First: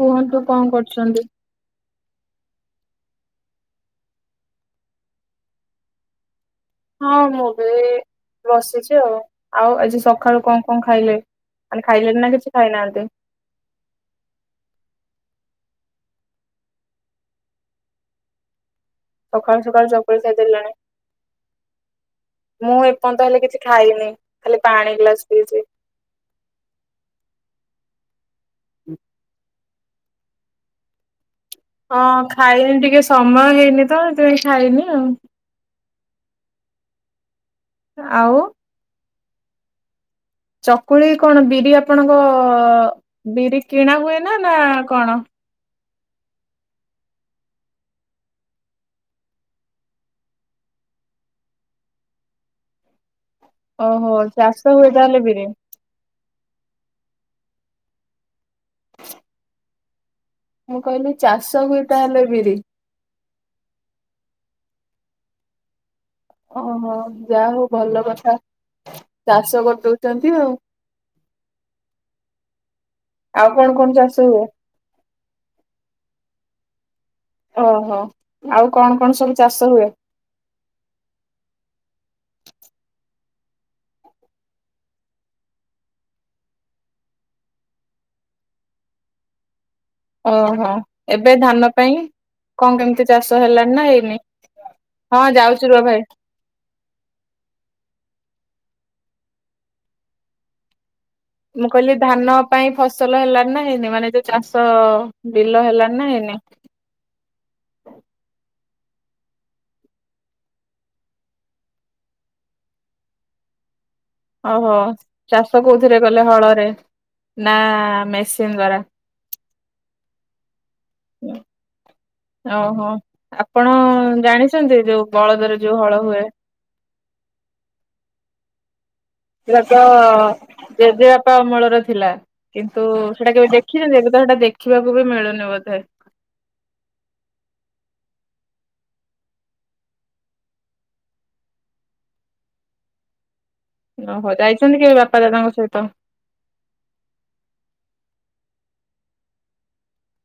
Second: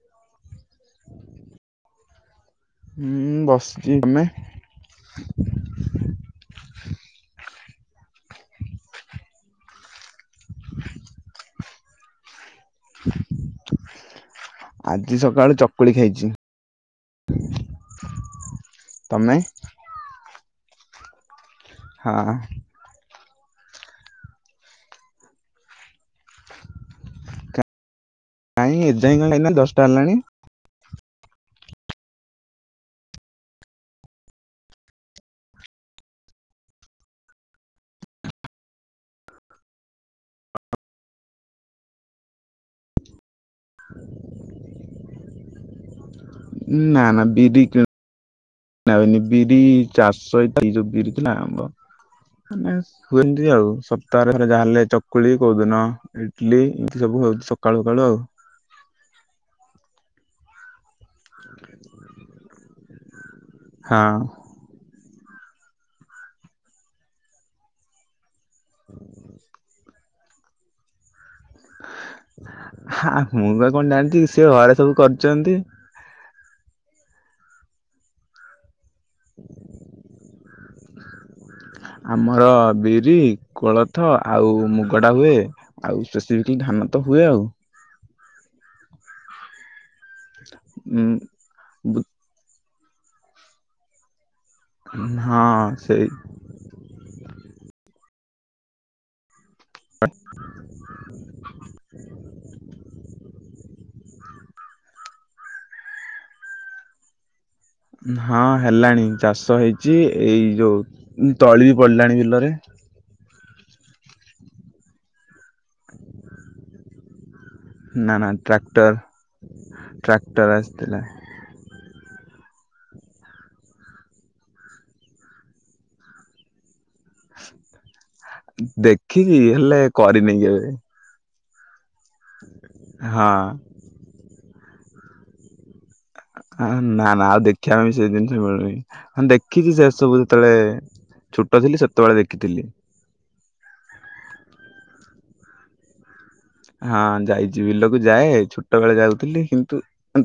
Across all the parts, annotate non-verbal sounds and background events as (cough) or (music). କୁହନ୍ତୁ କଣ କରୁଚନ୍ତି? ହୁଁ ବସଚି ତମେ? ହଁ ମୁଁ ବି ବସିଚି ଆଉ ଆଉ ଆଜି ସଖାଳୁ କଣ କଣ ଖାଇଲେ? ମାନେ ଖାଇଲେଣି ନା କିଛି ଖାଇନାହାନ୍ତି? ଆଜି ସକାଳୁ ଚକୁଳି ଖାଇଛି। ତମେ ସକାଳୁ ସକାଳୁ ଚକୁଳି ଖାଇଦେଲଣି। ହଁ। ମୁଁ ଏପର୍ଯ୍ୟନ୍ତ ହେଲେ କିଛି ଖାଇନି ଖାଲି ପାଣି ଗ୍ଲାସ୍ ପିଇଛି। କାଇଁ ଏଯାଇଁ କାଇଁ ନା ଦଶଟା ହେଲାଣି? ହଁ ଖାଇନି ଟିକେ ସମୟ ହେଇନି ତ ସେଥିପାଇଁ ଖାଇନି ଆଉ। ଆଉ। ଚକୁଳି କଣ ବିରି ଆପଣଙ୍କ ବିରି କିଣା ହୁଏ ନା ନା କଣ? ନା ନା ବିରି ନାନି ବିରି ଚାଷହ ଏ ଏଇ ଯୋ ବିରି ନା ଆମବ (unintelligible) ମାନେ ହୁଏନ୍ତି ଆଉ ଓହୋ ସପ୍ତାହରେ ଥରେ ଚାଷ ଯାହା ହେେଲେ ହୁଏ ତାହେଲେ ଚକୁଳି ବିରି କୋଉଦିନ ଇଡଲି ଏମିତି ସବୁ ହଉଛି ସକାଳୁ ସକାଳୁ ଆଉ। ମୁଁ କହିଲି ଚାଷ ହୁଏ ତାହେଲେ ବିରି? ହଁ। ଓହୋ ଯାହା ହଉ ଭଲ କଥା ଚାଷ କରିଦଉଛନ୍ତି ଆଉ। ଆ ଆଉ ମୁଁ ତ କଣ ଚାଷ ଜାଣିଛି ହୁଏ? ସେ ଘରେ ସବୁ କରିଛନ୍ତି। ଓହୋ ଆଉ କଣ କଣ ସବୁ ଚାଷ ହୁଏ? ଆମର ବିରି, କୋଳଥ ଆଉ ମୁଗଡ଼ା ହୁଏ। ଆଉ ସ୍ପେସିଫିକାଲି ଧାନ ତ ହୁଏ ଆଉ। ଓହୋ ଉଁ ଏବେ ଧାନ ପାଇଁ ବୁ- କଣ କେମିତି ଚାଷ ହେଲାଣି ନା ହେଇନି? ହଁ ଯାଉଛି ରୁହ ଭାଇ। ହ (unintelligible) ମୁଁ କହିଲି ଧାନ ପାଇଁ ଫସଲ ହେଲାନ ନା ହେଇନି ମାନେ ଯୋଉ ଚାଷ ବିଲ ହେଲାଣି ନା ହେଇନି? ହଁ ହେଲାଣି ଚାଷ ହେଇଛି। ଏଇ ଯୋଉ ତଳି ବି ପଡିଲାଣି ବିଲରେ। ଓହୋ ଚାଷ କୋଉଥିରେ କଲେ ହଳରେ? ନା ନା ନା ମେସିନ ଦ୍ଵାରା? ଟ୍ରାକ୍ଟର ଟ୍ରାକ୍ଟର ଆସିଥିଲା ଓହୋ ଆପଣ ଜାଣିଛନ୍ତି ଯୋଉ ବଳଦର ଯୋଉ ହଳ ହୁଏ? ଦେଖ ଟ ତ ଯ (unintelligible) ବାପା ଅମଳର ଥିଲା କିନ୍ତୁ ହଁ ସେଟା କେବେ ଦେଖିଛନ୍ତି ଏବେ ତ ସେଟା ଦେଖିବାକୁ ବି ମିଳୁନି ବୋଧେ। ହ ନା ନା ଆଉ ଦେଖିବା ପାଇଁ ବି ସେ ଜିନିଷ ମିଳୁନି ଦେଖିଛି ସେ ସବୁ ଯେତେବେଳେ ଛୋଟ ଥିଲି ସେତେବେଳେ ଦେଖିଥିଲି। ଓହୋ ଯାଇଛନ୍ତି କେବେ ବାପା ଦାଦାଙ୍କ ସହିତ? ହଁ ଯାଇଛି ବିଲକୁ ଯାଏ ଛୋଟ ବଳେ ଯାଉଥିଲି କିନ୍ତୁ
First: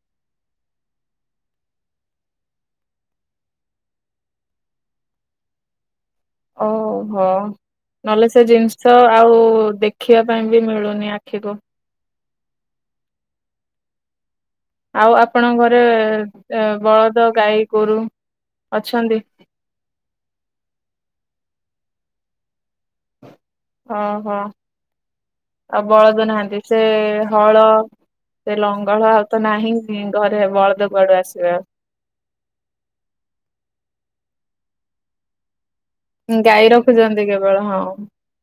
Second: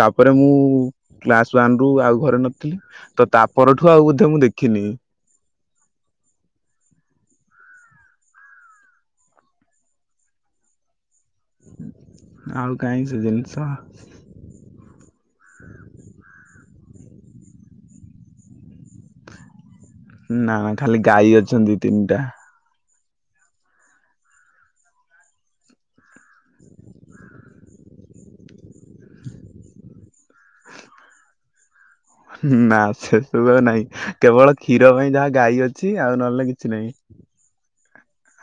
ତାପରେ ମୁଁ କ୍ଲାସ ୱାନ ରୁ ଆଉ ଘରେ ନଥିଲି ତ ତା ପରଠୁ ଆଉ ବୋଧେ ମୁଁ ଦେଖିନି। ଓହୋ। ନହେଲେ ସେ ଜିନିଷ ଆଉ ଦେଖିବା ପାଇଁ ବି ମିଳୁନି ଆଖିକୁ। ଆଉ କାହିଁ ସେ ଜିନିଷ। ଆଉ ଆପଣଙ୍କ ଘରେ ବଳଦ ଗାଈ ଗୋରୁ ଅଛନ୍ତି? ନା ନା ଖାଲି ଗାଈ ଅଛନ୍ତି ତିନିଟା। ଓ ହୋ। ଆଉ ବଳଦ ନାହାନ୍ତି ସେ ହଳ ସେ ଲଙ୍ଗ ହଳ ଆଉ ତ ନାହିଁ ଘରେ ବଳଦ କୁଆଡୁ ଆସିବେ ଆଉ। ନା ସେସବୁ ଆଉ ନାଇଁ କେବଳ କ୍ଷୀର ପାଇଁ ଯାହା ଗାଈ ଅଛି। ଆଉ ନହେଲେ ଗାଈ କିଛି ନାହିଁ। ରଖୁଛନ୍ତି କେବଳ ହଁ।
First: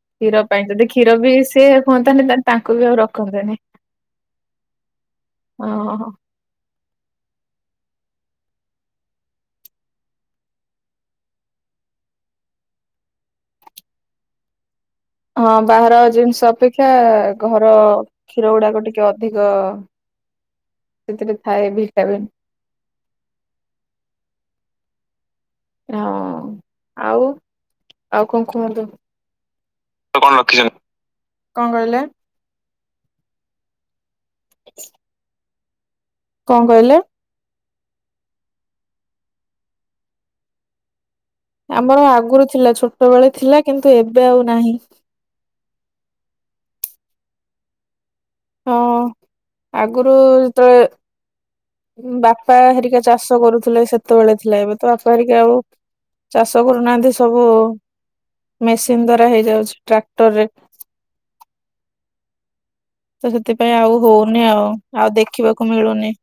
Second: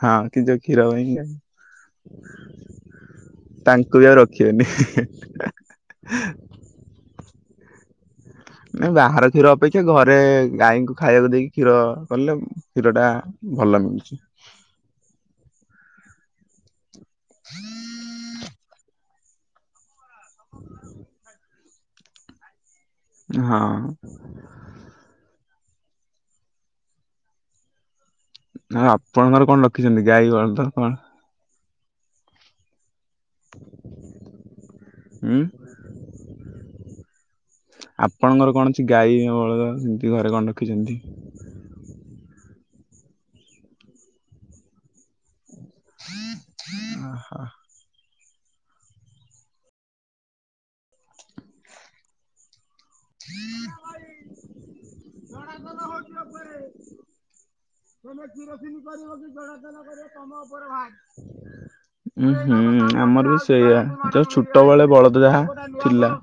ହଁ କି ଯୋଉ ପାଇଁ ଯଦି କ୍ଷୀର ଗାଈ, ବି ସିଏ ହୁହନ୍ତାନି ତାଙ୍କୁ ବି ଆଉ ରଖନ୍ତେନି। ତାଙ୍କୁ ବି ଆଉ ରଖିବେନି ଓ ହୋ। ନାଇ ବାହାର କ୍ଷୀର ଅପେକ୍ଷା ଘରେ ଗାଈଙ୍କୁ ଖାଇବାକୁ ଦେଇକି କ୍ଷୀର କଲେ କ୍ଷୀରଟା ଭଲ ମିଳୁଛି। ହଁ ବାହାର ଜିନିଷ ଅପେକ୍ଷା ଘର କ୍ଷୀର ଗୁଡାକ ଟିକେ ଅ ଅଧିକ ସେଥିରେ ଥାଏ ଭିଟାମିନ୍। ହଁ। ହଁ ଆଉ ଆଉ କଣ କୁହନ୍ତୁ? ଆଉ ଆପଣଙ୍କର କଣ ରଖିଛନ୍ତି ଗାଈ ଗୁହାଳ ତ କଣ? କଅଁ କହିଲେ? ଉଁ। କଅଁ କହିଲେ? ଆପଣଙ୍କର କଣ ଅଛି ଗାଈ ବଳଦ ସେମିତି ଘରେ କଣ ରଖିଛନ୍ତି? ଆମର ଆଗରୁ ଥିଲା ଛୋଟବେଳେ ଥିଲା କିନ୍ତୁ ଏବେ ଆଉ ନାହିଁ। ଓ ହ। ହଁ ଆଗରୁ ଯେତେବେଳେ ବାପା ହେରିକା ଚାଷ କରୁଥିଲେ ସେତେବେଳେ ଥିଲା ଏବେ ତ ବାପା ହେରିକା ଆଉ ଚାଷ କରୁନାହାନ୍ତି ସବୁ ତମେ କିରୋସିନି ମେସିନ କରିବ ଦ୍ଵାରା କି ଜଡ଼ା ହେଇଯାଉଛି ତେଲ କରିବ ଟ୍ରାକ୍ଟରରେ। ତମ ଉପରେ ଭାର। ଉୁଁ ହୁଁ। ତ ଆମର ବି ସେଥିପାଇଁ ସେଇଆା ଆଉ ଯୋଉ ହଉନି ଆଉ ଛୋଟବେେଳେ ଆଉ ବଳଦ ଦେଖିବାକୁ ଯାହା ମିଳୁନି ଥିଲା।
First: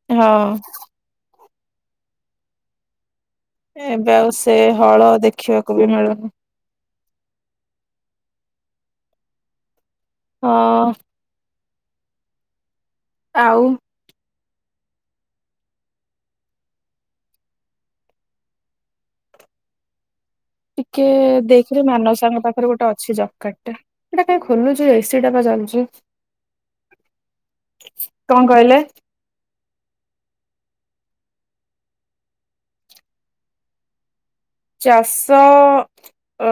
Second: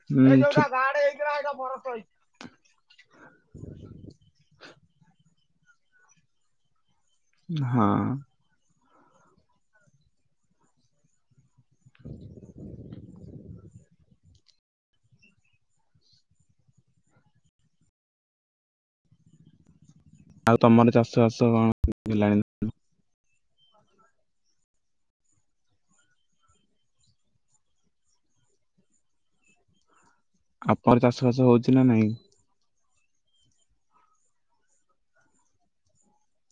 ଏ ହଁ ଯୋଉଟ ଗାଡ ହେଇଥିଲା ଏଇଟା ପଣସ ହେଇଛି। ଏବେ ଆଉ ସେ ହଳ ଦେଖିବାକୁ ବି ମିଳୁନି। ହଁ। ଅଁ। ଆଉ ଆଉ ତମର ଟିକେ ଚାଷ ବାସ କଣ ଦେଖିଲେ ମାନ ହେଲାଣି ସାଙ୍ଗ ପାଖ ର ଗୋଟେ ଅଛି ଜବ୍କାର୍ଡ଼ କାଇଁ ଖୋଲୁଛୁ ଏସି ଟା ବା ଚାଲଚୁ। କଅଁ କହିଲେ? ଆପର ଚାଷ ବାସ ହଉଛି ନା ନାଇଁ? ଚାଷ ଅ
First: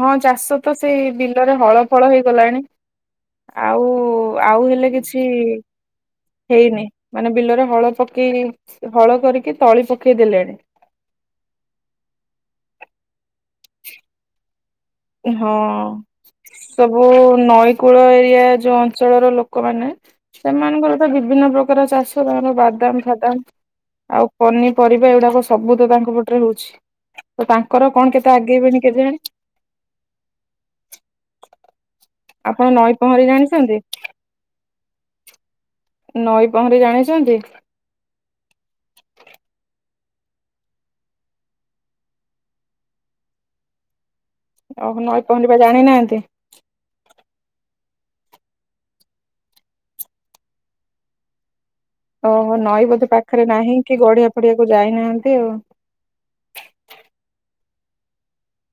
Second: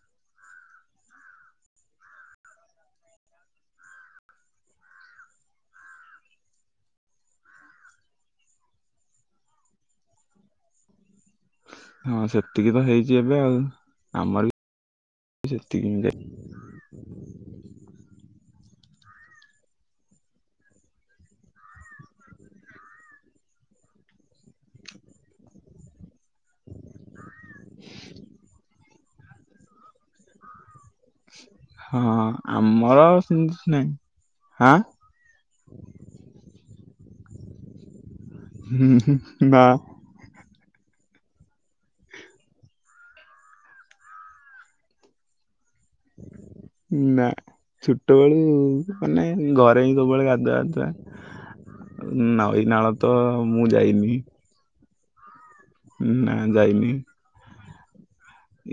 ହଁ ଚାଷ ତ ସେଇ ବିଲରେ ହଳ ଫଳ ହେଇଗଲାଣି। ଆଉ ଆଉ ହେଲେ କିଛି ହେଇନି ମାନେ ବିଲରେ ହଳ ପକେଇ ହଳ କରିକି ତଳି ପକେଇ ଦେଲେଣି। ହଁ ସେତିକି ତ ହେଇଛି ଏବେ ଆଉ ଆମର ବି ହଁ ସେତିକି ହିଁ ଯାଇ ସବୁ ନଈ କୂଳିଆ ଏରିଆ ଯୋଉ ଅଞ୍ଚଳର ଲୋକମାନେ ସେମାନଙ୍କର ତ ବିଭିନ୍ନ ପ୍ରକାର ଚାଷ ତାର ବାଦାମ ଫାଦାମ ଆଉ ପନିପରିବା ଏଗୁଡାକ ସବୁ ତ ତାଙ୍କପଟେ ହଉଛି ତ ତାଙ୍କର କଣ କେତେ ଆଗେଇବେଣି କେଜାଣି। ହଁ ଆପଣ ନଈ ଆମର ପହଁରି ସେମିତି କିଛି ଜାଣିଛନ୍ତି ନହିଁ ହାଁ। ନଈ ପହଁରୀ ଜାଣିଛନ୍ତି? ହୁଁ ହୁଁ ନା ଓହୋ ନିଈ ପହଁରା ଜାଣିନାହାନ୍ତି? ନା ଛୋଟବେେଳୁ ମାନେ ଘରେ ହିଁ ସବୁବେଳେ ଗାଧୁଆ ଫଧୁଆ ଓହୋ ନଈ ବୋଧେ ପାଖରେ ନାହିଁ କି ଯାଇନି ଗଢିଆ ଫଡିଆକୁ ଯାଇନାହାନ୍ତି ଆଉ। ନା ଯାଇନି।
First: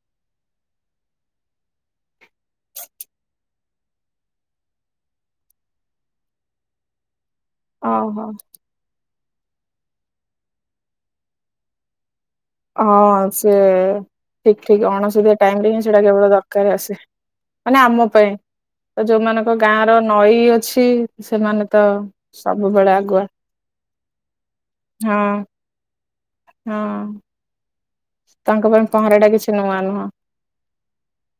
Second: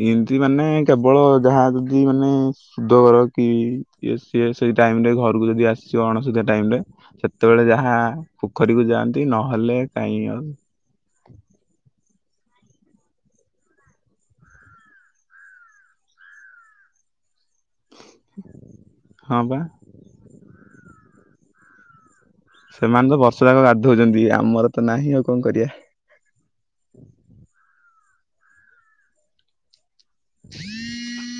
ଏମିତି ମାନେ କେବଳ ଯାହା ଯଦି ମାନେ ସୁଧ ଘର କି ଇଏ ସିଏ ସେ ଟାଇମ ରେ ଘରକୁ ଯଦି ଆସି ଯିବ ଅଣସୁଧିଆ ଟାଇମ ରେ ସେ ସେତେବେଳେ ଯାହା ଓହୋ ପୋଖରୀକୁ ଯାଆନ୍ତି ନହେଲେ କାହିଁ ଆଉ। ହଁ ସେ ଠିକ୍ ଠିକ୍ ଅଣସୁଧୀଆ ଟାଇମରେ ହିଁ ସେଟା କେବଳ ଦରକାର ରେ ଆସେ। ମାନେ ଆମ ପାଇଁ ତ ହଁ ଯୋଉମାନଙ୍କ ବା ଗାଁ ର ନଈ ଅଛି ସେମାନେ ତ ସବୁବେଳେ ସେମାନେ ତ ଆଗୁଆ ବର୍ଷ ଯାକ ଗାଧଉଛନ୍ତି ଆମର ତ ନାହିଁ ହଁ ଆଉ କଣ କରିବା। ହଁ ତାଙ୍କ ପାଇଁ ପହଁରା ଟା କିଛି ନୂଆ ନୁହଁ।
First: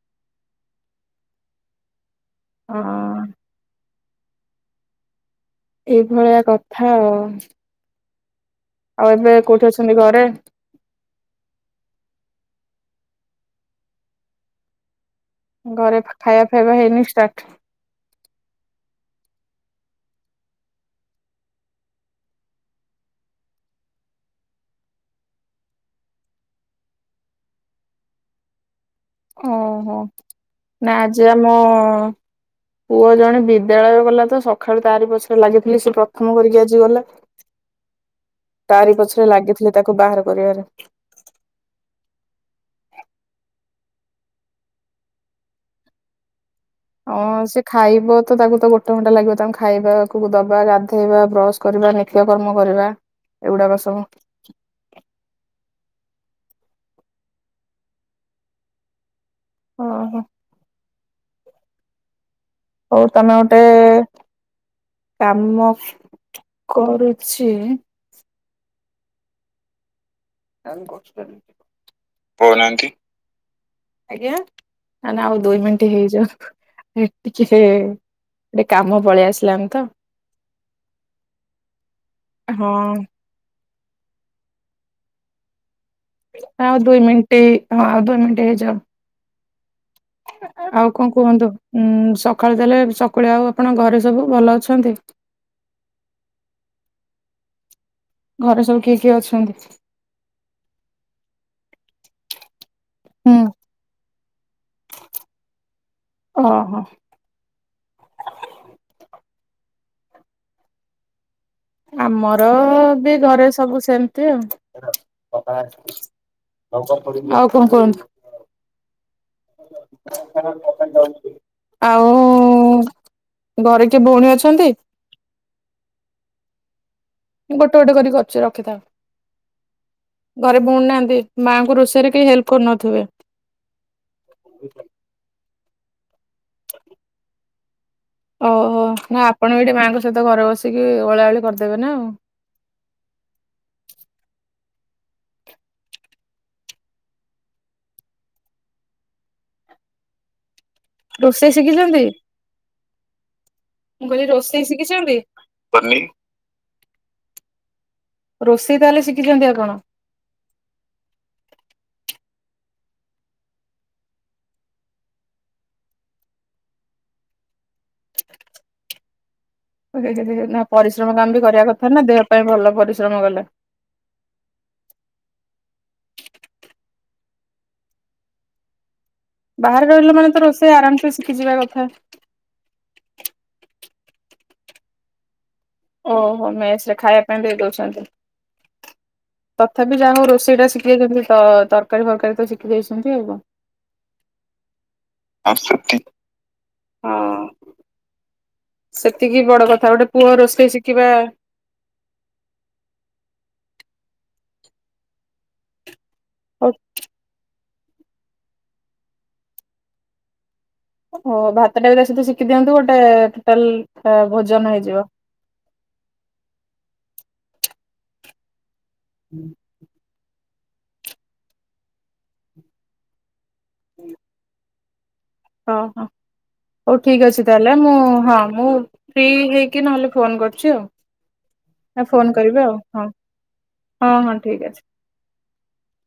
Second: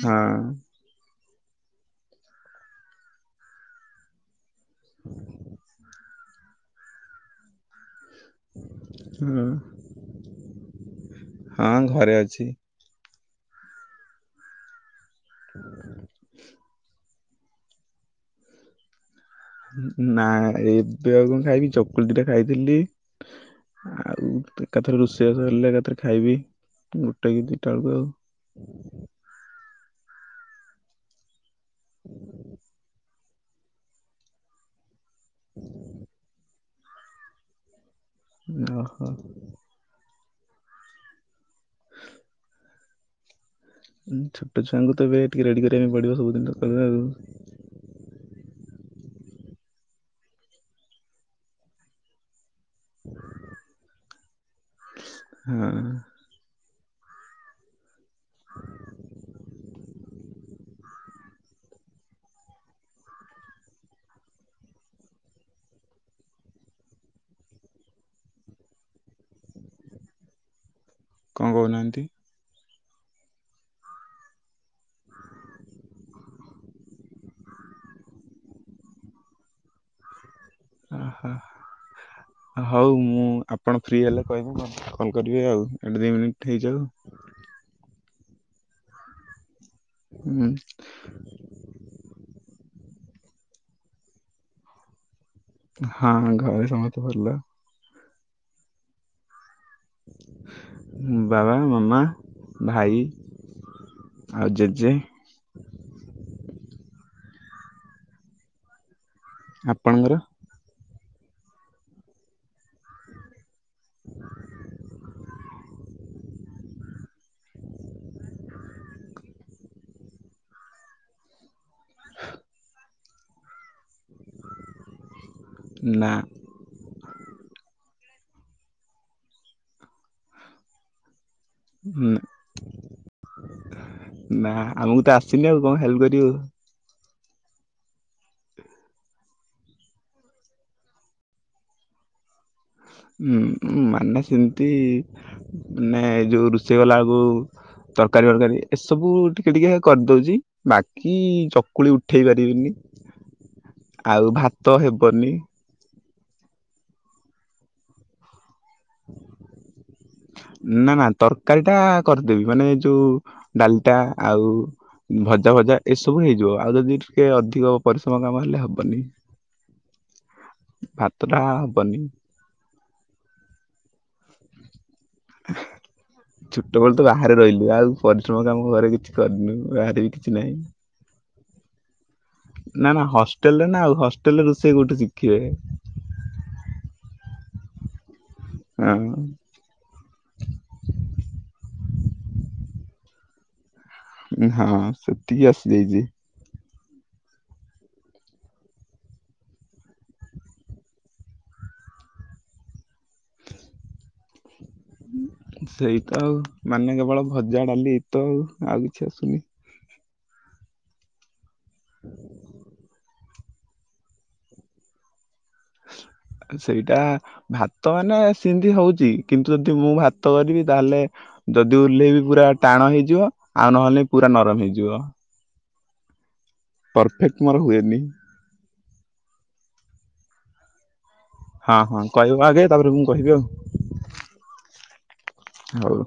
ହଁ। ହଁ ଏଇଭଳିଆ କଥା ଆଉ। ଆଉ ଏବେ ହଁ କୋଉଠି ଅଛନ୍ତି ଘରେ? ହଁ ଘରେ ଅଛି। ଘରେ ଖାଇବା ଫାଇବା ହେଇନି ଷ୍ଟାର୍ଟ। ନା ଏବେ ଆଉ କଣ ଖାଇବି ଚକୁଳି ପିଠା ଖାଇଥିଲି। ଆଉ ଏକାଥରେ ରୋଷେଇବାଷ ହେଲେ ଏକାଥରେ ଖାଇବି। ଗୋଟେ କି ଦିଇଟାଳକୁ ଆଉ। ଯେ ଆମ ପୁଅ ଜଣେ ବିଦାୟ ଗଲାତ ସକାଳୁ ତାରି ପଛରେ ସେ ଲାଗିଥିଲି ସେ ପ୍ରଥମ କରିକି ଆଜି ଗଲା। ତାରି ଓହୋ ପଛରେ ଲାଗିଥିଲି ତାକୁ ବାହାର କରିବାପାଇଁ। ଛୋଟ ଛୁଆଙ୍କୁ ତ ଏବେ ଟିକେ ରେଡି କରିବା ପାଇଁ ପଡିବ ସବୁଦିନ ତ ହଁ ସେ ଖାଇବ ତ ତାକୁ ତ ଗୋଟେ ଘଣ୍ଟା ଲାଗିବ ତାଙ୍କୁ ଖାଇବା କୁ ଦବା ଗାଧେଇବା ବ୍ରସ କରିବା ନିତ୍ୟ କର୍ମ କରିବା ଏଗୁଡାକ ସବୁ। ହଁ। ଓହୋ। ହଉ ତମେ ଗୋଟେ କାମ କରୁଛି। (inaudible) କଣ କହୁନାହାନ୍ତି? କହୁନାହାନ୍ତି ଆଜ୍ଞା ଆଉ ଦୁଇ ମିନିଟ ହେଇଯାଉ। ଟିକେ ଗୋଟେ କାମ ପଳେଇ ଆସିଲାଣି ତ। ଓହ ହଁ ହଉ ମୁଁ ଆପଣ ଫ୍ରି ହେଲେ କହିବି ମୁଁ କଲ କରିବି ଆଉ। ଏଠି ଦି ମିନିଟ୍ ଆଉ ହେଇଯାଉ। ଦୁଇ ମିନିଟ ହଁ ଆଉ ଦୁଇ ମିନିଟ ହେଇଯାଉ। ହୁଁ ଆଉ କଣ କୁହନ୍ତୁ? ଉଁ ସକାଳୁ ଦେଲେ ସକାଳେ ଆଉ ଆପଣ ଘରେ ସବୁ ଭଲ ଅଛନ୍ତି। ହଁ ଘରେ ସମସ୍ତେ ଭଲ। ଘରେ ସବୁ କିଏ କିଏ ଅଛନ୍ତି? ବାବା ମାମା ଭାଇ ହୁଁ ଆଉ ଜେଜେ। ଓହୋ। ଆପଣଙ୍କର? ଆମର ବି ଘରେ ସବୁ ସେମତି ଆଉ। ଆଉ କଣ କୁହନ୍ତୁ? (unintelligible) ଆଉ ଘରେ କିଏ ଭଉଣୀ ଅଛନ୍ତି? ନା। ମୁଁ ଗୋଟେ ଗୋଟେ କରିକି କରି କରୁଚି ରଖିଥାଓ। ଘରେ ଭଉଣୀ ନାହାନ୍ତି? ମାଆଙ୍କୁ ରୋଷେଇରେ ନା କେହି ହେଲ୍ପ କରୁନଥିବେ। ନା। ଆମକୁ ତ ଆସିନି ଆଉ କଣ ହେଲ୍ପ କରିବୁ। ଓହୋ। ନା ଆପଣ ବି ଏଠି ମାଆଙ୍କ ସହିତ ଘରେ ବସିକି ଓଳାଓଳି କରିଦେବେ ନା ଆଉ। ଉଁ ଉଁ ମାନେ ସେମତି ମାନେ ଯୋଉ ରୋଷେଇ ଗଲାବେଳକୁ ତରକାରୀ ଫରକାରୀ ଏସବୁ ଟିକେ ଟିକେ କରିଦଉଚି। ବା କି ରୋଷେଇ ଚକୁଳି ଶିଖିଛନ୍ତି? ଉଠେଇ ପାରିବିନି, ମୁଁ କହିଲି ଆଉ ରୋଷେଇ ଭାତ ଶିଖିଛନ୍ତି? ହେବନି। (unintelligible) ରୋଷେଇ ତାହେଲେ ଶିଖିଛନ୍ତି ଆଉ କଣ? ନା ନା ତରକାରୀ ଟା କରିଦେବି। ମାନେ ଯୋଉ ଡାଲିଟା ଆଉ ଭଜା ଭଜା ଏସବୁ ହେଇଯିବ। ଆଉ ଯଦି ଟିକେ ଅଧିକ ପରିଶ୍ରମ କାମ ହେଲେ ହବନି। ନା ପରିଶ୍ରମ କାମ ଭାତଟା ବି କରିବା କଥା ହବନି। ନା ଦେହ ପାଇଁ ଭଲ ପରିଶ୍ରମ କଲେ। ଛୋଟବେଳୁ ତ ବାହାରେ ରହିଲୁ, ଆଉ ପରିଶ୍ରମ କାମ ଘରେ କିଛି କରିନୁ ବାହାରେ ବି ରହିଲେ ମାନେ କିଛି ତ ନାହିଁ। ରୋଷେଇ ଆରାମ ସେ ଶିଖିଯିବା କଥା। ନା ନା ହଷ୍ଟେଲ ରେ ନା ଆଉ ହଷ୍ଟେଲ ରେ ରୋଷେଇ କୋଉଠୁ ଶିଖିବେ। ଓହୋ ମେସ୍ ରେ ଖାଇବା ପାଇଁ ଦେଇ ଦଉଛନ୍ତି। (unintelligible) ତଥାପି ଯାହା ହଉ ରୋଷେଇ ଟା ଶିଖିଯାଇଛନ୍ତି ତ ତରକାରୀ ଫରକାରୀ ତ ଶିଖି ଯାଇଛନ୍ତି ଆଉ କଣ। ହଁ ସେତିକି ଆସିଯାଇଚି। ହଁ। ସେତିକି ବଡ କଥା। ଗୋଟେ ପୁଅ ରୋଷେଇ ଶିଖିବା ସେଇତ ଆଉ ହଉ ମାନେ କେବଳ ଭଜା ଡାଲି ଏ ତ ଆଉ ଆଉ କିଛି ଆସୁନି। ଓ ଭାତ ଟା ବି ତା ସହିତ ଶିଖି ଦିଅନ୍ତୁ ଗୋଟେ ଟୋଟାଲ୍ ଭୋଜନ ହେଇଯିବ। ସେଇଟା ଭାତ ମାନେ ସିନ୍ତି ହଉଚି। କିନ୍ତୁ ଯଦି ମୁଁ ଭାତ କରିବି ତାହେଲେ ଯଦି ଓଲ୍ହେଇବି ପୁରା ଟାଣ ହେଇଯିବ। ଆଉ ନହେଲେ ପୁରା ନରମ ହେଇଯିବ। ଓ ହଁ। ହଉ ଠିକ୍ ପରଫେକ୍ଟ ଅଛି ମୋର ତାହେଲେ ମୁଁ ହୁଏନି। ହଁ ମୁଁ ଫ୍ରି ହେଇକି ନହେଲେ ଫୋନ୍ କରୁଚି ଆଉ। ହଁ ହଁ। ଫୋନ କହିବ କରିବେ ଆଗେ ଆଉ ତାପରେ ହଁ ମୁଁ କହିବି ଆଉ। ହଁ ହଁ ଠିକ୍ ଅଛି। ହଉ।